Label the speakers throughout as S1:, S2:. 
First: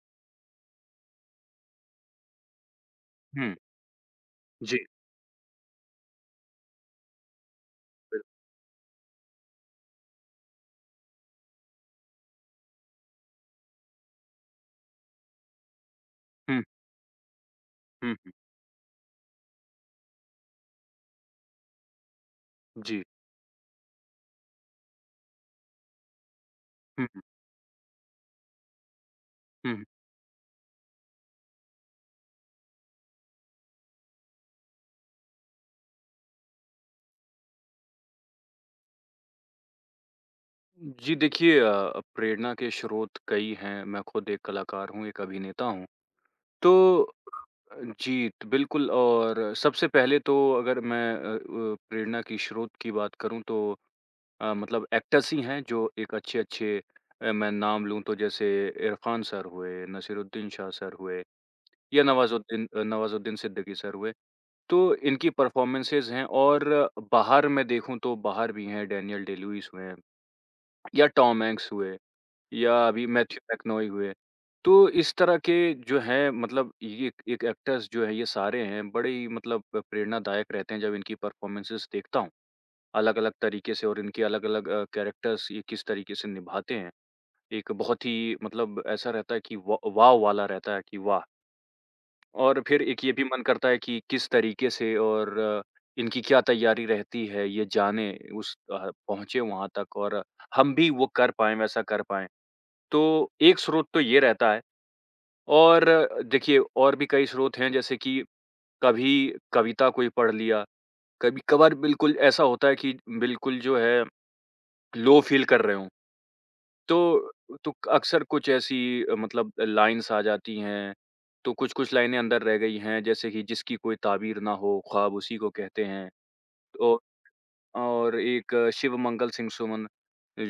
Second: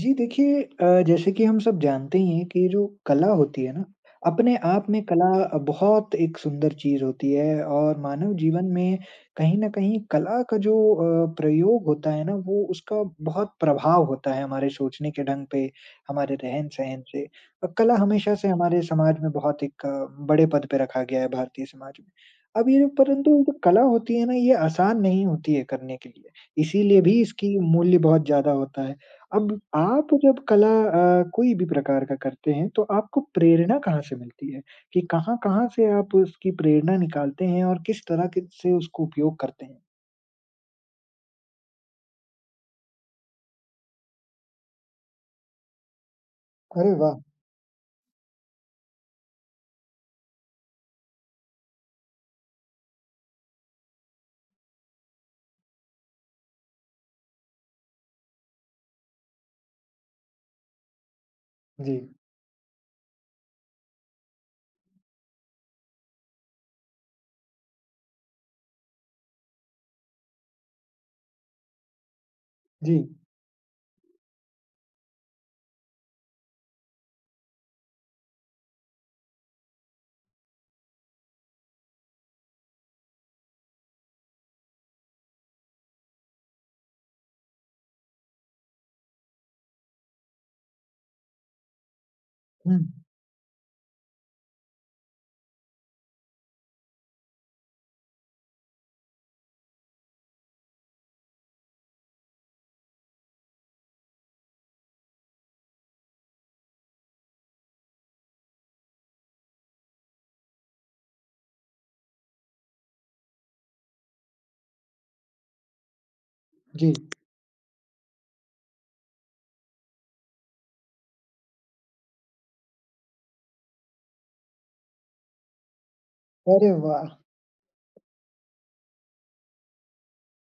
S1: जी देखिए जैसे कि हम सब जानते ही हैं कि जो कला
S2: हुँ,
S1: होती है ना, अपने
S2: जी,
S1: आप में कला बहुत एक सुंदर चीज़ होती है और
S2: बिल
S1: मानव जीवन में कहीं न कहीं कला का जो प्रयोग होता है ना, वो उसका बहुत प्रभाव होता है हमारे सोचने के ढंग पे, हमारे
S2: हुँ,
S1: रहन-सहन से। और कला
S2: हुँ,
S1: हमेशा से हमारे समाज में बहुत एक बड़े पद पे रखा गया है भारतीय समाज में। अब
S2: जी,
S1: परंतु जो कला होती है ना, ये आसान नहीं होती है करने के लिए, इसीलिए
S2: हुँ,
S1: भी
S2: हुँ,
S1: इसकी मूल्य बहुत ज़्यादा होता है। अब
S2: हुँ।
S1: आप जब कला कोई भी प्रकार का करते हैं, तो आपको प्रेरणा कहाँ से मिलती है? कि कहाँ-कहाँ से आप उसकी प्रेरणा निकालते हैं और किस तरह के से उसको उपयोग करते हैं?
S2: जी, देखिए प्रेरणा के स्रोत कई हैं, मैं खुद एक कलाकार हूँ, एक अभिनेता हूँ।
S1: अरे
S2: तो
S1: वाह!
S2: अ, जी, तो बिल्कुल। और सबसे पहले तो अगर मैं प्रेरणा की स्रोत की बात करूँ तो मतलब एक्टर्स ही हैं जो एक अच्छे-अच्छे मैं नाम लूँ तो जैसे इरफ़ान सर हुए, नसीरुद्दीन शाह सर हुए
S1: जी,
S2: या नवाज़ुद्दीन सिद्दीकी सर हुए। तो इनकी परफ़ॉर्मेंसेज़ हैं और बाहर मैं देखूँ तो बाहर भी हैं, डैनियल डे-लुइस हुए हैं या टॉम हैंक्स हुए या
S1: जी।
S2: अभी मैथ्यू मैकनॉही हुए। तो इस तरह के जो हैं, मतलब ये एक एक्टर्स जो हैं ये सारे हैं, बड़े ही मतलब प्रेरणादायक रहते हैं जब इनकी परफ़ॉर्मेंसेज़ देखता हूँ। अलग-अलग तरीके से और इनके अलग-अलग कैरेक्टर्स ये किस तरीके से निभाते हैं। एक बहुत ही मतलब ऐसा रहता है कि व वाव वाला रहता है कि वाह! और
S1: हुँ,
S2: फिर एक ये भी मन करता है कि किस तरीके से और इनकी क्या तैयारी रहती है ये जाने, उस पहुँचे वहाँ तक और हम भी वो कर पाएँ, वैसा कर पाएँ। तो एक स्रोत तो ये रहता है और देखिए और भी कई स्रोत हैं, जैसे कि कभी कविता कोई पढ़ लिया, कभी-कभार बिल्कुल ऐसा होता है कि बिल्कुल जो है लो फ़ील कर रहे हों।
S1: जी।
S2: तो तो अक्सर कुछ ऐसी मतलब लाइन्स आ जाती हैं, तो कुछ-कुछ लाइनें अंदर रह गई हैं, जैसे कि जिसकी कोई ताबीर ना हो, ख्वाब उसी को कहते हैं।
S1: अरे
S2: तो
S1: वाह!
S2: और एक शिव मंगल सिंह सुमन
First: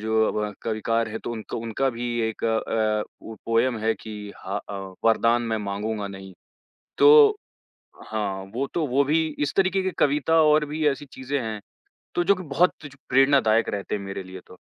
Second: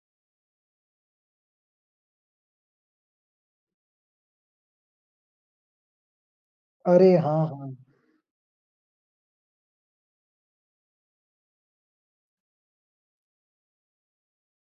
S2: जो अब कविकार हैं, तो उनका उनका भी एक वो पोएम है कि वरदान मैं माँगूँगा नहीं।
S1: अरे
S2: तो
S1: हाँ, हाँ।
S2: हाँ, वो भी इस तरीके की कविता और भी ऐसी चीज़ें हैं, तो जो कि बहुत प्रेरणादायक रहते हैं मेरे लिए तो।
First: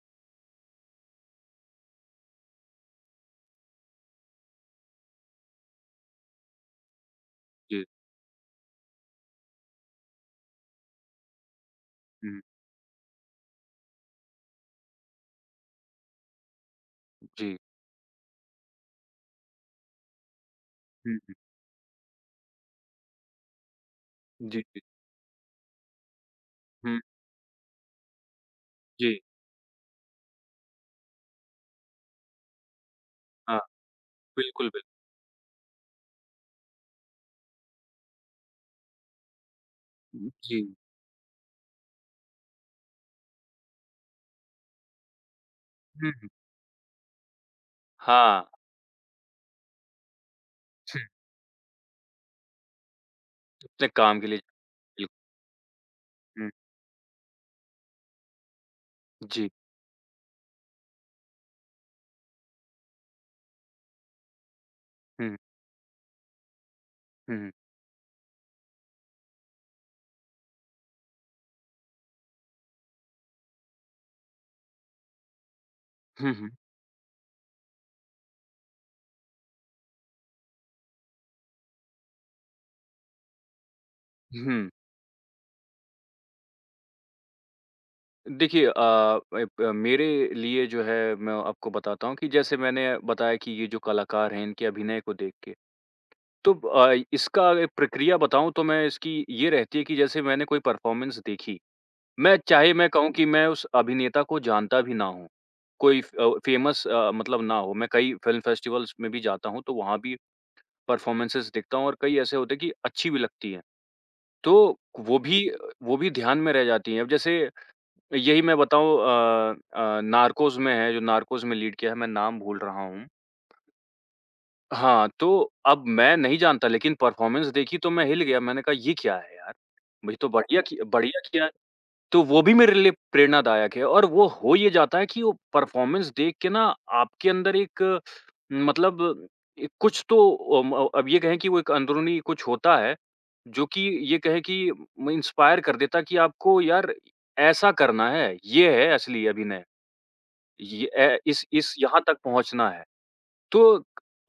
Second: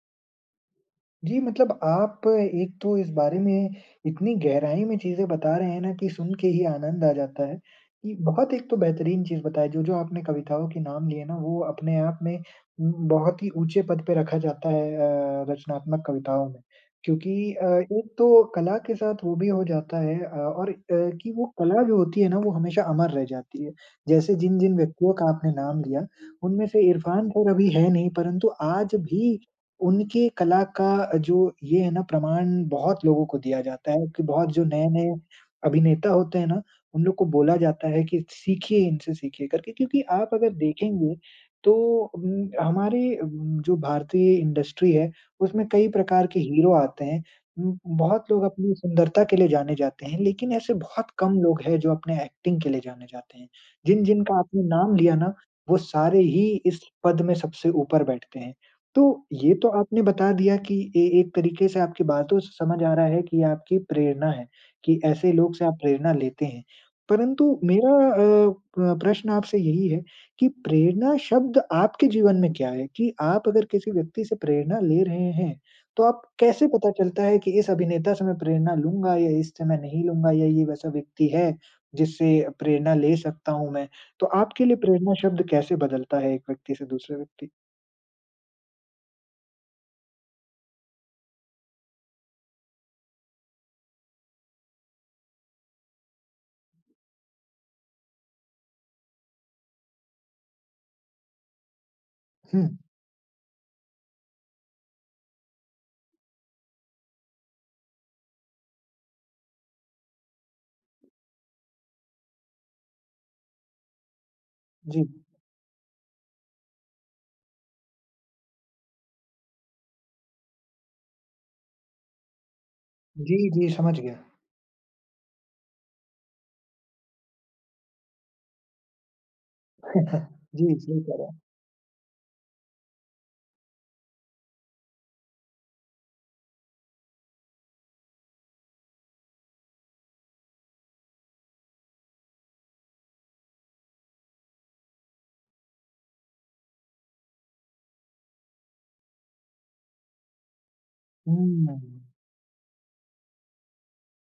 S1: जी, मतलब आप एक तो इस बारे में इतनी गहराई में चीज़ें बता रहे हैं ना कि सुन के ही आनंद आ जाता है,
S2: जी।
S1: कि बहुत एक तो बेहतरीन चीज़ बताई जो-जो आपने कविताओं के नाम लिए ना वो अपने आप में
S2: हुँ,
S1: बहुत ही ऊँचे पद पे रखा जाता है रचनात्मक कविताओं में। क्योंकि
S2: जी।
S1: एक तो कला के साथ वो भी हो जाता है
S2: हुँ,
S1: कि
S2: हुँ।
S1: वो कला जो होती है ना वो हमेशा अमर रह जाती है। जैसे
S2: जी,
S1: जिन-जिन
S2: जी।
S1: व्यक्तियों का आपने नाम लिया, उनमें से
S2: हुँ,
S1: इरफान खैर अभी है नहीं परंतु आज
S2: जी।
S1: भी उनके कला का जो ये है ना प्रमाण बहुत लोगों को
S2: हाँ,
S1: दिया जाता है कि बहुत जो
S2: बिल्कुल, बिल्कुल।
S1: नए-नए अभिनेता होते हैं ना, उन लोग को बोला जाता है कि सीखिए इनसे सीखिए करके क्योंकि
S2: हुँ,
S1: आप अगर
S2: जी।
S1: देखेंगे तो हमारे जो भारतीय इंडस्ट्री है उसमें कई
S2: हुँ,
S1: प्रकार
S2: हुँ।
S1: के हीरो आते हैं। बहुत लोग
S2: हाँ,
S1: अपनी सुंदरता के लिए जाने जाते हैं, लेकिन ऐसे बहुत कम लोग हैं जो अपने एक्टिंग के लिए जाने जाते हैं।
S2: अपने काम
S1: जिन-जिन
S2: के लिए
S1: का आपने नाम
S2: बिल्कुल।
S1: लिया ना, वो सारे ही
S2: हुँ,
S1: इस पद में सबसे ऊपर बैठते हैं। तो
S2: जी।
S1: ये तो आपने बता दिया कि ए एक तरीके से आपकी बातों से समझ आ रहा है कि ये आपकी प्रेरणा है, कि ऐसे
S2: हुँ,
S1: लोग से आप प्रेरणा लेते हैं। परंतु
S2: हुँ,
S1: मेरा अ, प प्रश्न आपसे यही है कि प्रेरणा शब्द आपके जीवन में क्या है? कि आप अगर किसी व्यक्ति से प्रेरणा ले रहे हैं, तो आप
S2: हुँ, हुँ।
S1: कैसे पता चलता है कि इस अभिनेता से मैं प्रेरणा लूँगा या इससे मैं नहीं लूँगा या ये वैसा व्यक्ति है, जिससे प्रेरणा ले सकता हूँ मैं? तो आपके
S2: हुँ,
S1: लिए प्रेरणा शब्द कैसे बदलता है एक व्यक्ति से दूसरे व्यक्ति?
S2: देखिए एप मेरे लिए जो है मैं आपको बताता हूँ कि जैसे मैंने बताया कि ये जो कलाकार हैं, इनके अभिनय को देख के, तो इसका एक प्रक्रिया बताऊँ तो मैं इसकी ये रहती है कि जैसे मैंने कोई परफ़ॉर्मेंस देखी, मैं
S1: हुँ,
S2: चाहे मैं कहूँ कि मैं उस अभिनेता को जानता भी ना हूँ, कोई फ़ेमस मतलब ना हो, मैं कई फ़िल्म फेस्टिवल्स में भी जाता हूँ तो वहाँ भी परफ़ॉर्मेंसेज़ देखता हूँ और कई ऐसे होते हैं कि अच्छी भी लगती हैं। तो
S1: जी।
S2: वो भी वो भी ध्यान में रह जाती हैं। अब जैसे यही मैं बताऊँ नार्कोज़ में है, जो नार्कोज़ में लीड किया है, मैं नाम भूल रहा हूँ।
S1: जी, जी, समझ गया।
S2: हाँ, तो अब मैं नहीं जानता लेकिन परफ़ॉर्मेंस देखी तो मैं हिल गया। मैंने कहा, ये क्या है यार? मुझे तो
S1: जी, सही कह
S2: बढ़िया
S1: रहे हैं।
S2: किया। तो वो भी मेरे लिए प्रेरणादायक है और वो हो ये जाता है कि वो परफ़ॉर्मेंस देख के ना आपके अंदर एक मतलब एक कुछ तो अब ये कहें कि वो एक अंदरूनी कुछ होता है, जो कि ये कहें कि म इंस्पायर कर देता है कि आपको यार ऐसा करना है, ये है असली अभिनय। ये ए इस
S1: हुँ,
S2: यहाँ तक पहुँचना है। तो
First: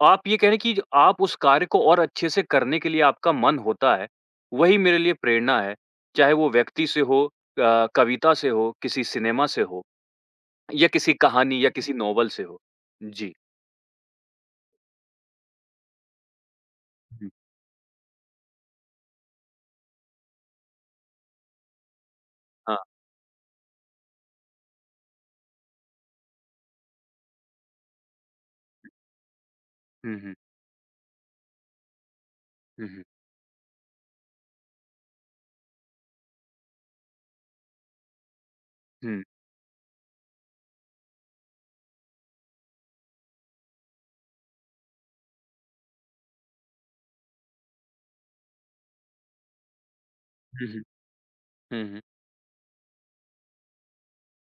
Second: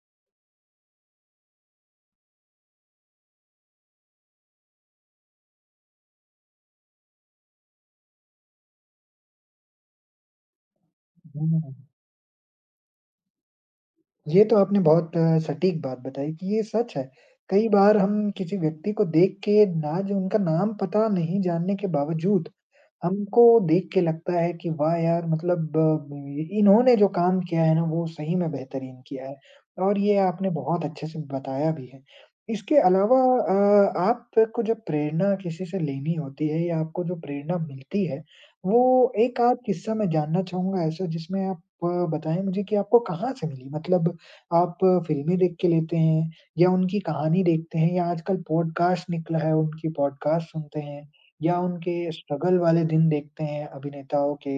S2: आप ये कह रहे हैं कि आप उस कार्य को और अच्छे से करने के लिए आपका मन होता है, वही मेरे लिए प्रेरणा है। चाहे वो व्यक्ति से हो, कविता से हो, किसी सिनेमा से हो या किसी कहानी या
S1: हुँ।
S2: किसी नॉवल से हो। जी।
S1: ये तो आपने बहुत सटीक बात बताई कि ये सच है।
S2: हुँ।
S1: कई बार हम किसी व्यक्ति को देख के ना जो उनका नाम पता नहीं जानने के बावजूद
S2: हाँ।
S1: हमको देख के लगता है कि वाह यार! मतलब इन्होंने जो काम किया है ना वो सही में बेहतरीन किया है और
S2: हुँ,
S1: ये
S2: हुँ।
S1: आपने बहुत अच्छे से बताया भी है। इसके
S2: हुँ, हुँ।
S1: अलावा आपको जब प्रेरणा किसी से लेनी होती है या आपको जो प्रेरणा मिलती है, वो
S2: हुँ,
S1: एक आध किस्सा मैं जानना चाहूँगा ऐसा जिसमें आप बताएँ मुझे कि आपको कहाँ से मिली? मतलब आप फ़िल्में देख के लेते हैं या उनकी कहानी देखते हैं या आजकल पॉडकास्ट निकला है उनकी पॉडकास्ट
S2: हुँ,
S1: सुनते
S2: हुँ,
S1: हैं? या
S2: हुँ, हुँ।
S1: उनके स्ट्रगल वाले दिन देखते हैं अभिनेताओं के,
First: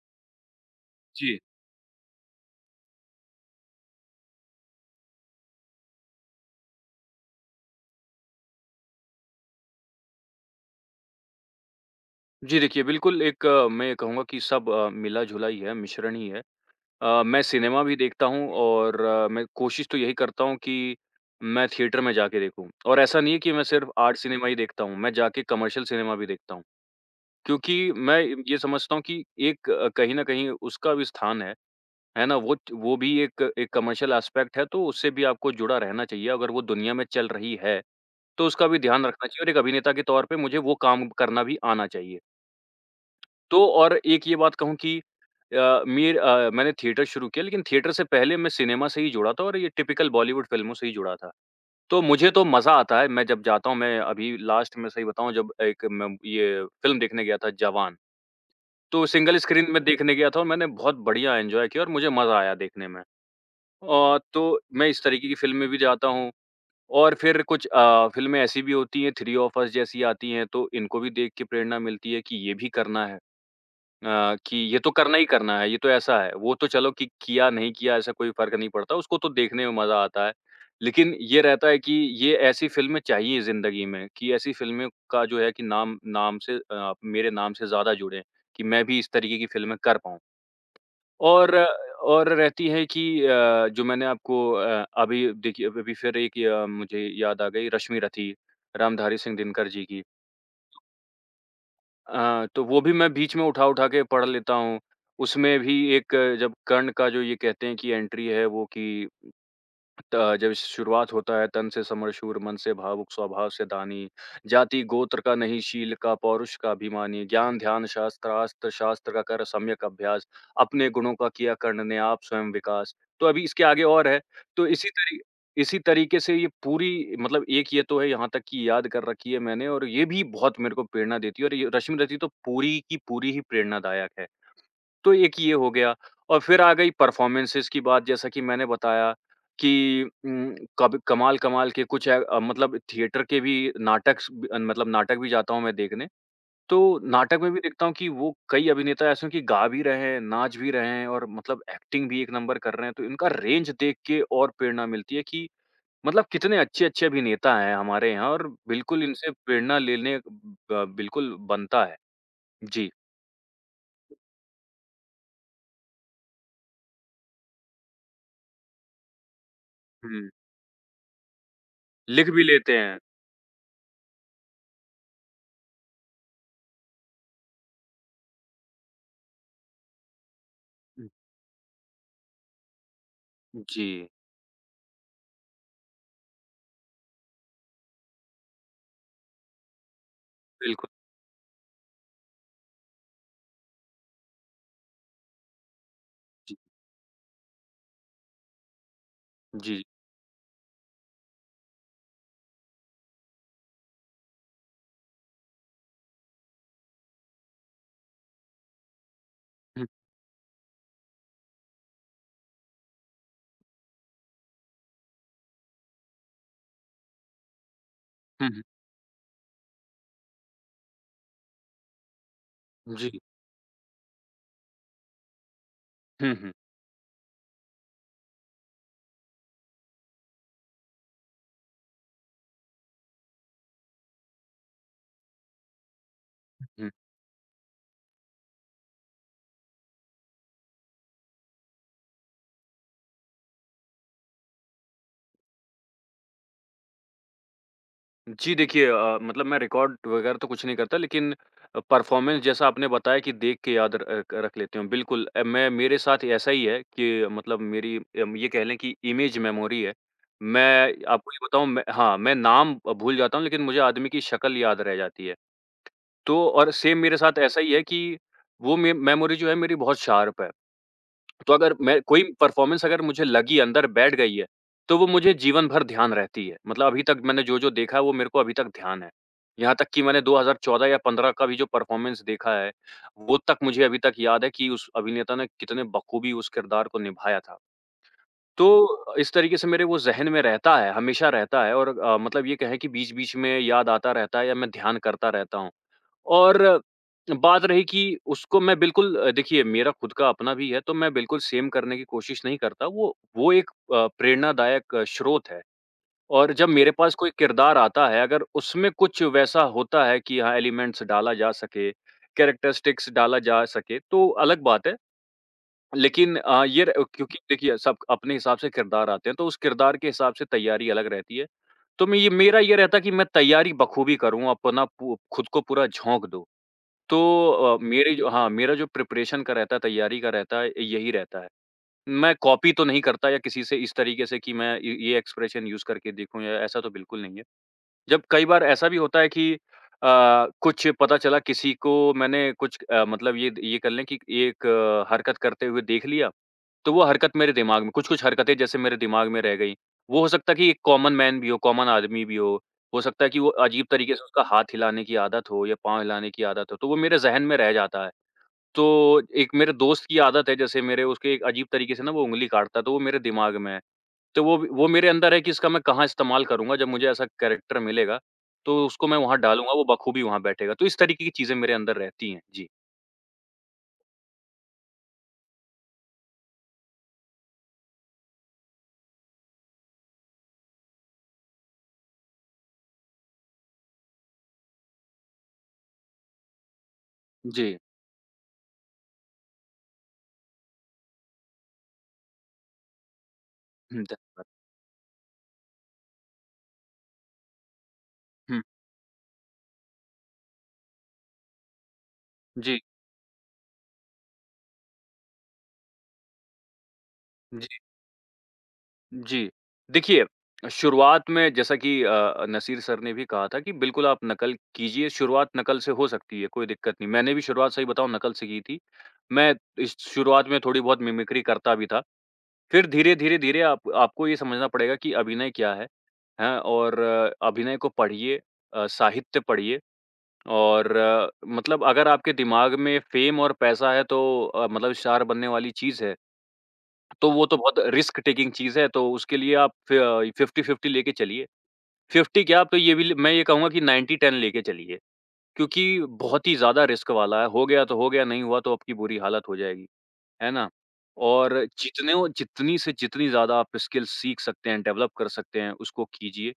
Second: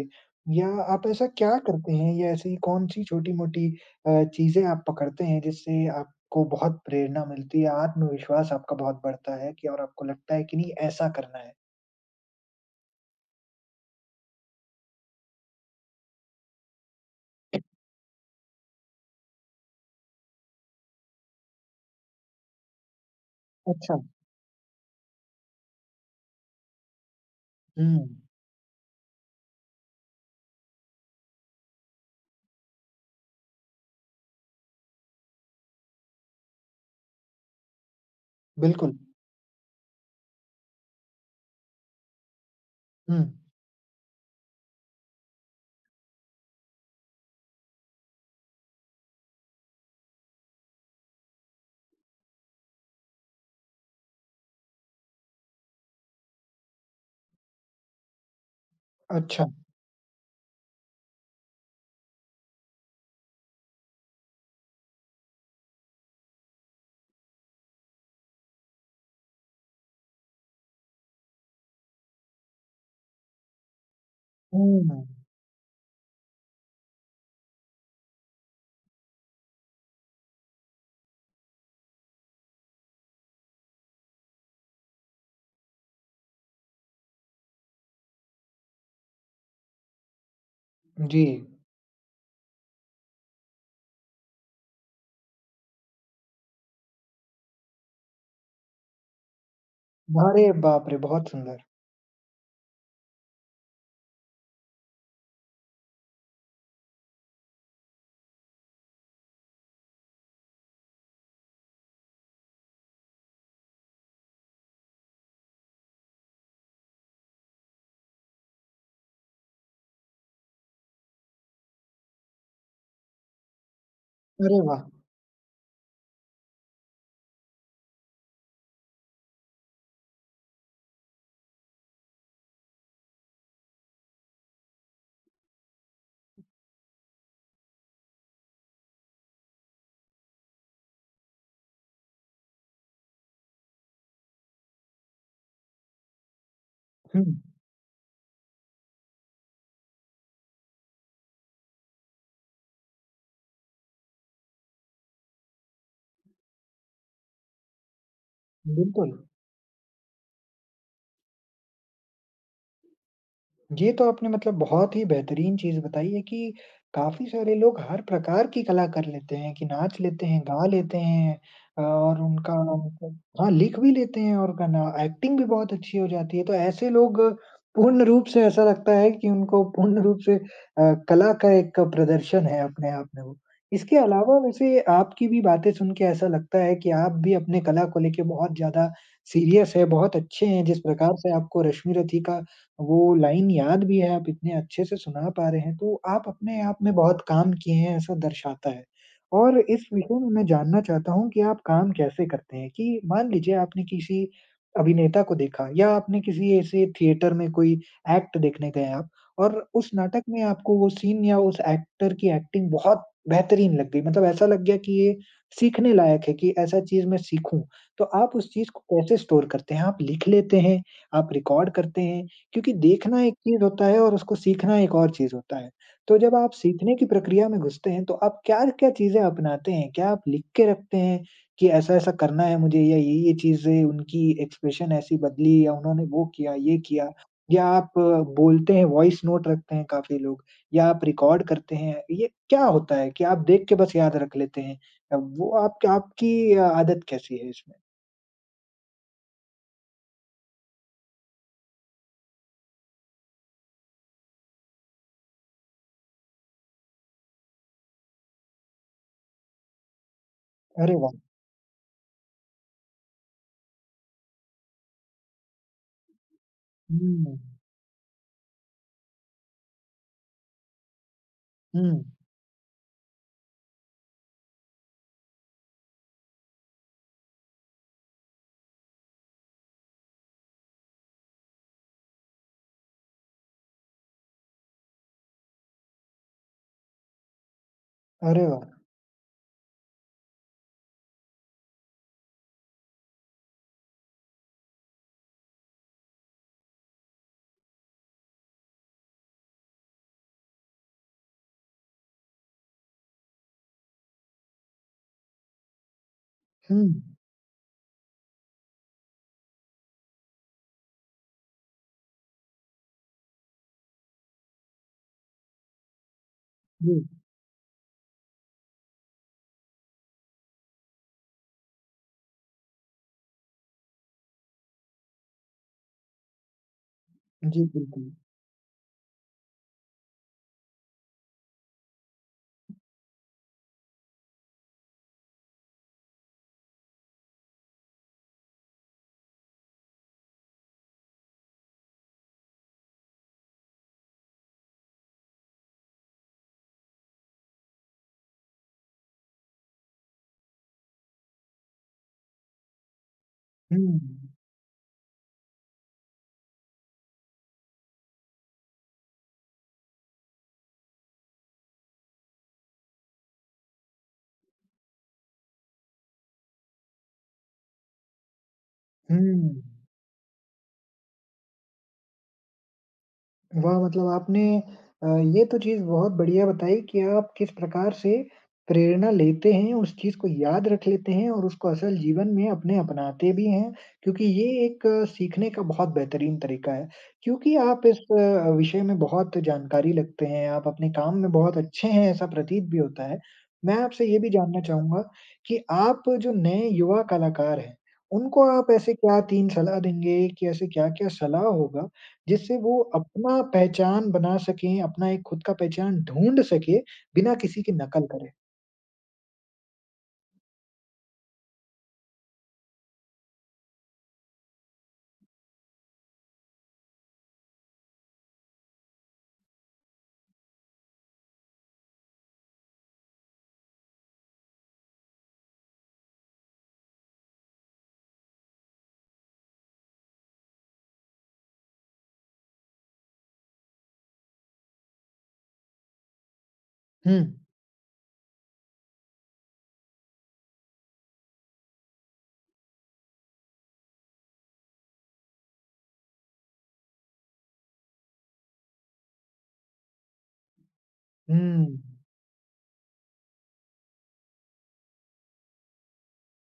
S1: या आप ऐसा
S2: जी।
S1: क्या करते हैं या ऐसी कौन-सी छोटी-मोटी चीज़ें आप पकड़ते हैं जिससे आपको बहुत प्रेरणा मिलती है, आत्मविश्वास आपका बहुत बढ़ता है कि और आपको लगता है कि नहीं ऐसा करना है?
S2: जी, देखिए बिल्कुल एक मैं कहूँगा कि सब मिला-जुला ही है, मिश्रण ही है। मैं सिनेमा भी देखता हूँ और मैं कोशिश तो यही करता हूँ कि मैं थिएटर में जाके देखूँ, और ऐसा नहीं है कि मैं सिर्फ़
S1: अच्छा।
S2: आर्ट सिनेमा ही देखता हूँ, मैं जाके कमर्शियल सिनेमा भी देखता हूँ। क्योंकि
S1: हुँ,
S2: मैं ये समझता हूँ कि एक कहीं न कहीं उसका भी स्थान है ना? वो भी एक एक कमर्शियल एस्पेक्ट है, तो उससे भी आपको जुड़ा रहना चाहिए। अगर वो दुनिया में चल रही है, तो उसका भी
S1: बिल्कुल।
S2: ध्यान रखना चाहिए और एक अभिनेता के तौर पे मुझे वो काम करना भी आना चाहिए।
S1: हुँ,
S2: तो और एक ये बात कहूँ कि मैंने थिएटर शुरू किया लेकिन थिएटर से पहले मैं सिनेमा से ही जुड़ा था, और ये टिपिकल बॉलीवुड फ़िल्मों से ही जुड़ा था। तो मुझे तो मज़ा आता है, मैं जब जाता हूँ मैं अभी लास्ट में सही बताऊँ, जब एक मैं ये फ़िल्म देखने गया था, जवान, तो सिंगल
S1: अच्छा।
S2: स्क्रीन में देखने गया था और मैंने बहुत बढ़िया एन्जॉय किया और मुझे मज़ा आया देखने में। तो मैं इस तरीके की फ़िल्म में भी जाता हूँ और फिर कुछ फ़िल्में ऐसी भी होती हैं, थ्री ऑफ़ अस जैसी आती हैं, तो इनको भी देख के प्रेरणा मिलती है कि ये भी करना है। कि ये
S1: हुँ,
S2: तो करना ही करना है, ये तो ऐसा है। वो तो चलो कि किया, नहीं किया ऐसा कोई फ़र्क नहीं पड़ता, उसको तो देखने में मज़ा आता है। लेकिन ये रहता है कि ये ऐसी फ़िल्में चाहिए ज़िंदगी में कि ऐसी फ़िल्में का जो है कि नाम नाम से अ, मेरे नाम से ज़्यादा जुड़े, कि मैं भी इस तरीके की फ़िल्में कर पाऊँ।
S1: जी।
S2: और और रहती है कि जो मैंने आपको अभी देखिए, अभी अभी फिर एक मुझे याद आ गई, रश्मि रथी, रामधारी सिंह दिनकर जी की।
S1: अरे बाप रे! बहुत सुंदर।
S2: तो वो भी मैं बीच में उठा-उठा के पढ़ लेता हूँ। उसमें भी एक जब कर्ण का जो ये कहते हैं कि एंट्री है वो कि त जब शुरुआत होता है, तन से समर शूर, मन से भावुक, स्वभाव से दानी, जाति गोत्र का नहीं शील का पौरुष का अभिमानी, ज्ञान ध्यान शास्त्र अस्त्र शास्त्र का कर सम्यक अभ्यास, अपने गुणों का किया कर्ण ने आप स्वयं विकास। तो अभी इसके आगे और है।
S1: अरे
S2: तो
S1: वाह!
S2: इसी तरीके से ये पूरी, मतलब एक ये तो है यहाँ तक कि याद कर रखी है मैंने, और ये भी बहुत मेरे को प्रेरणा देती है और ये रश्मि रची तो पूरी की पूरी ही प्रेरणादायक है। तो एक ये हो गया और फिर आ गई परफ़ॉर्मेंसेज़ की बात, जैसा कि मैंने बताया कि उम, कब कमाल-कमाल के कुछ मतलब थिएटर के भी नाटक स ब मतलब नाटक भी जाता हूँ मैं देखने। तो
S1: हुँ,
S2: नाटक में भी देखता हूँ कि वो कई अभिनेता ऐसे हैं कि गा भी रहे हैं, नाच भी रहे हैं और मतलब एक्टिंग भी एक नंबर कर रहे हैं। तो इनका रेंज देख के और प्रेरणा मिलती है कि मतलब कितने अच्छे-अच्छे अभिनेता हैं हमारे यहाँ, और बिल्कुल
S1: बिल्कुल।
S2: इनसे प्रेरणा लेने ब बिल्कुल बनता है। जी।
S1: ये तो आपने मतलब बहुत ही बेहतरीन चीज़ बताई है कि काफ़ी सारे लोग हर प्रकार की कला कर लेते हैं कि नाच लेते
S2: हुँ।
S1: हैं, गा लेते हैं और
S2: लिख भी
S1: उनका
S2: लेते हैं।
S1: मतलब हाँ, लिख भी लेते हैं और गाना एक्टिंग भी बहुत अच्छी हो जाती है। तो ऐसे लोग पूर्ण रूप से ऐसा लगता है कि उनको पूर्ण रूप से कला का एक प्रदर्शन है अपने आप में वो।
S2: जी।
S1: इसके अलावा वैसे आपकी भी बातें सुन के ऐसा लगता है कि आप भी अपने कला को लेके बहुत ज़्यादा सीरियस है, बहुत अच्छे हैं जिस
S2: बिल्कुल,
S1: प्रकार से आपको रश्मि रथी का वो लाइन याद भी है, आप इतने अच्छे से सुना पा रहे हैं, तो आप
S2: जी,
S1: अपने आप में बहुत काम किए हैं, ऐसा दर्शाता है। और
S2: जी।
S1: इस विषय में मैं जानना चाहता हूँ कि आप काम कैसे करते हैं? कि मान लीजिए आपने किसी अभिनेता को देखा या आपने किसी ऐसे थिएटर में कोई एक्ट देखने गए आप और
S2: हुँ,
S1: उस नाटक में आपको वो सीन या उस एक्टर की एक्टिंग बहुत बेहतरीन लग गई, मतलब ऐसा लग गया कि ये सीखने लायक है कि ऐसा चीज़ मैं सीखूँ। तो आप
S2: हुँ,
S1: उस चीज़ को कैसे स्टोर करते हैं? आप लिख लेते हैं? आप रिकॉर्ड करते हैं? क्योंकि
S2: हुँ, जी।
S1: देखना एक चीज़ होता है और उसको सीखना एक और चीज़ होता है। तो
S2: हुँ,
S1: जब आप
S2: हुँ,
S1: सीखने की प्रक्रिया में घुसते हैं, तो आप क्या-क्या चीज़ें अपनाते हैं? क्या आप लिख के रखते हैं कि ऐसा-ऐसा करना है मुझे या ये-ये चीज़ें उनकी एक्सप्रेशन ऐसी बदली या उन्होंने वो किया, ये
S2: हुँ।
S1: किया? या आप बोलते हैं वॉइस नोट रखते हैं काफ़ी लोग या आप रिकॉर्ड करते हैं? ये क्या होता है कि आप देख के बस याद रख लेते हैं? वो आपकी आपकी अ, आदत कैसी है इसमें?
S2: जी, देखिए मतलब मैं रिकॉर्ड वगैरह तो कुछ नहीं करता, लेकिन परफ़ॉर्मेंस जैसा आपने बताया कि देख के याद र अ, क रख लेते हो। बिल्कुल मैं मेरे साथ ऐसा ही है कि मतलब मेरी ये कह लें कि इमेज मेमोरी है।
S1: अरे
S2: मैं
S1: वाह!
S2: आपको ये बताऊँ, मैं हाँ, मैं नाम भूल जाता हूँ लेकिन मुझे आदमी की शक्ल याद रह जाती है। तो और सेम मेरे साथ
S1: हुँ।
S2: ऐसा ही है कि वो मे मेमोरी जो है मेरी बहुत शार्प है। तो अगर
S1: हुँ।
S2: मैं कोई परफ़ॉर्मेंस, अगर मुझे लगी, अंदर बैठ गई है, तो वो मुझे जीवन भर ध्यान रहती है। मतलब अभी तक मैंने जो-जो देखा है, वो मेरे को अभी तक ध्यान है। यहाँ तक कि मैंने 2014 या 15 का भी जो परफ़ॉर्मेंस देखा है, वो तक मुझे अभी तक याद है कि उस अभिनेता ने कितने बखूबी उस किरदार को निभाया था।
S1: अरे वाह!
S2: तो इस तरीके से मेरे वो ज़हन में रहता है, हमेशा रहता है, और मतलब ये कहें कि बीच-बीच में याद आता रहता है या मैं ध्यान करता रहता हूँ। और बात रही कि उसको मैं बिल्कुल देखिए मेरा खुद का अपना भी है, तो मैं बिल्कुल सेम करने की कोशिश नहीं करता। वो एक प्रेरणादायक स्रोत है, और जब
S1: हुँ।
S2: मेरे पास कोई किरदार आता है, अगर उसमें कुछ वैसा होता है कि हाँ, एलिमेंट्स डाला जा सके, कैरेक्टरिस्टिक्स डाला जा सके, तो अलग बात है। लेकिन अ, ये र
S1: जी।
S2: क्योंकि देखिए सब अपने हिसाब से किरदार आते हैं, तो उस किरदार के हिसाब से तैयारी अलग रहती है। तो मैं, ये मेरा ये रहता है कि मैं तैयारी बखूबी करूँ, अपना पू खुद को पूरा झोंक दूँ। तो
S1: जी, बिल्कुल।
S2: मेरी जो हाँ, मेरा जो प्रिपरेशन का रहता है, तैयारी का रहता है, यही रहता है। मैं कॉपी तो नहीं करता या किसी से इस तरीके से कि मैं ये एक्सप्रेशन यूज़ करके देखूँ, या ऐसा तो बिल्कुल नहीं है। जब कई बार ऐसा भी होता है कि अ, कुछ पता चला किसी को मैंने कुछ मतलब ये कर लें कि एक हरकत करते हुए देख लिया, तो वो हरकत मेरे दिमाग में कुछ-कुछ हरकतें जैसे मेरे दिमाग में रह गई। वो हो सकता है कि एक कॉमन मैन भी हो, कॉमन आदमी भी हो सकता है कि वो अजीब
S1: हुँ,
S2: तरीके से उसका हाथ हिलाने की आदत हो या पाँव हिलाने की आदत हो, तो वो मेरे ज़हन में रह जाता है। तो एक मेरे दोस्त की आदत है जैसे मेरे उसके एक अजीब तरीके से ना वो उँगली काटता है, तो वो मेरे दिमाग में है। तो वो मेरे अंदर है कि इसका मैं कहाँ इस्तेमाल करूँगा, जब मुझे ऐसा कैरेक्टर मिलेगा, तो उसको मैं वहाँ
S1: हुँ।
S2: डालूँगा, वो बखूबी वहाँ बैठेगा। तो इस तरीके की चीज़ें मेरे अंदर रहती हैं। जी।
S1: वाह! मतलब आपने अ, ये तो चीज़ बहुत बढ़िया बताई कि आप किस प्रकार से प्रेरणा लेते हैं, उस चीज़ को याद रख लेते हैं और उसको असल जीवन में अपने अपनाते भी हैं, क्योंकि ये एक सीखने का बहुत बेहतरीन तरीका है। क्योंकि
S2: जी।
S1: आप इस विषय में बहुत जानकारी रखते हैं, आप अपने काम में बहुत अच्छे हैं, ऐसा प्रतीत भी होता है। मैं
S2: हुँ,
S1: आपसे ये भी
S2: धन्यवाद।
S1: जानना चाहूँगा कि आप जो नए युवा कलाकार हैं, उनको
S2: हुँ।
S1: आप ऐसे क्या 3 सलाह देंगे कि ऐसे क्या-क्या सलाह होगा जिससे वो
S2: जी,
S1: अपना पहचान बना सकें, अपना एक खुद का पहचान ढूँढ सकें, बिना किसी
S2: जी,
S1: की नकल करे।
S2: जी। देखिए, शुरुआत में जैसा कि नसीर सर ने भी कहा था कि बिल्कुल आप नकल कीजिए, शुरुआत नकल से हो सकती है, कोई दिक्कत नहीं। मैंने भी शुरुआत सही बताऊँ नकल से की थी। मैं इस शुरुआत में थोड़ी बहुत मिमिक्री करता भी था। फिर धीरे-धीरे-धीरे आप आपको ये समझना पड़ेगा कि अभिनय क्या है, हैं? और अभिनय को पढ़िए, साहित्य पढ़िए और मतलब अगर आपके दिमाग में फ़ेम और पैसा है तो मतलब स्टार बनने वाली चीज़ है,
S1: हुँ।
S2: तो वो तो बहुत रिस्क टेकिंग चीज़ है, तो उसके लिए आप फ़ि 50-50 लेके चलिए। 50 क्या आप तो ये भी ल मैं ये कहूँगा कि 90-10 लेके चलिए, क्योंकि बहुत ही ज़्यादा रिस्क वाला है, हो गया तो हो गया, नहीं हुआ तो आपकी बुरी हालत हो जाएगी। है ना? और
S1: हुँ।
S2: जितने वो जितनी से जितनी ज़्यादा आप स्किल सीख सकते हैं, डेवलप कर सकते हैं, उसको कीजिए,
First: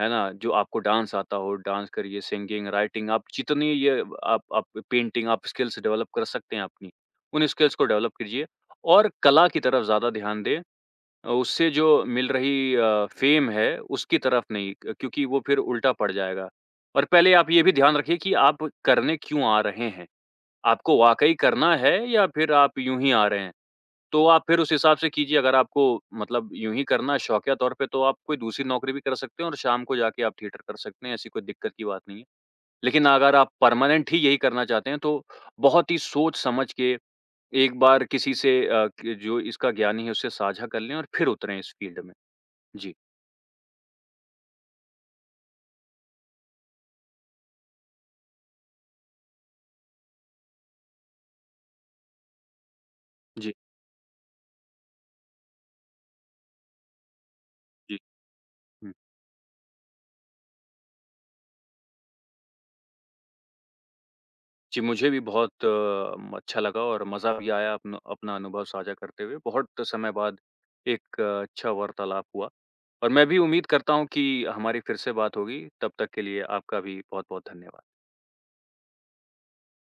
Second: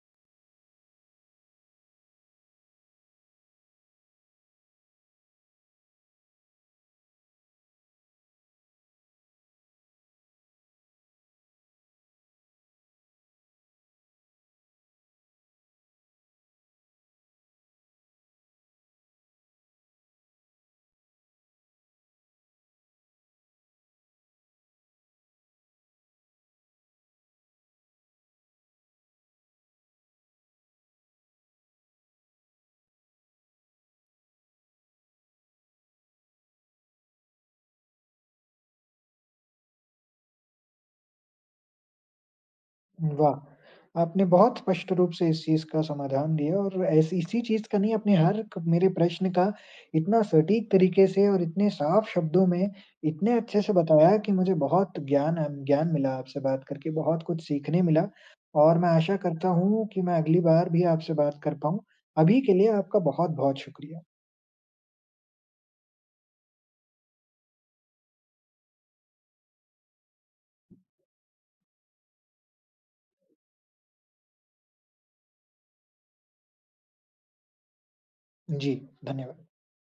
S2: है ना? जो आपको डांस आता हो, डांस करिए, सिंगिंग, राइटिंग, आप जितनी ये आप पेंटिंग, आप स्किल्स डेवलप कर सकते हैं अपनी, उन स्किल्स को डेवलप कीजिए और कला की तरफ ज़्यादा ध्यान दें। उससे जो मिल रही फ़ेम है, उसकी तरफ नहीं क क्योंकि वो फिर उल्टा पड़ जाएगा और पहले आप ये भी ध्यान रखिए कि आप करने क्यों आ रहे हैं? आपको वाक़ई करना है या फिर आप यूँ ही आ रहे हैं? तो आप फिर उस हिसाब से कीजिए, अगर आपको मतलब यूँ ही करना है शौकिया तौर पे तो आप कोई दूसरी नौकरी भी कर सकते हैं और शाम को जाके आप थिएटर कर सकते हैं, ऐसी कोई दिक्कत की बात नहीं है। लेकिन अगर आप परमानेंट ही यही करना चाहते हैं तो बहुत ही सोच-समझ के एक बार किसी से अ, क जो इसका ज्ञानी है उससे साझा कर लें और फिर उतरें इस फ़ील्ड में। जी,
S1: वाह! आपने बहुत स्पष्ट रूप से इस चीज़ का समाधान दिया और ऐसी इसी चीज़ का नहीं आपने हर क मेरे प्रश्न का इतना सटीक तरीके से और इतने साफ शब्दों में इतने
S2: जी,
S1: अच्छे से बताया कि मुझे बहुत ज्ञान मिला आपसे बात करके, बहुत कुछ सीखने
S2: जी।
S1: मिला और मैं
S2: हुँ।
S1: आशा करता हूँ कि मैं अगली बार भी आपसे बात कर पाऊँ। अभी के लिए आपका बहुत-बहुत शुक्रिया।
S2: जी, मुझे भी बहुत अच्छा लगा और मज़ा भी आया अपना अपना अनुभव साझा करते हुए। बहुत समय बाद एक अच्छा वार्तालाप हुआ और मैं भी उम्मीद करता हूँ कि हमारी फिर से बात होगी। तब तक के लिए आपका भी बहुत-बहुत धन्यवाद।
S1: जी, धन्यवाद।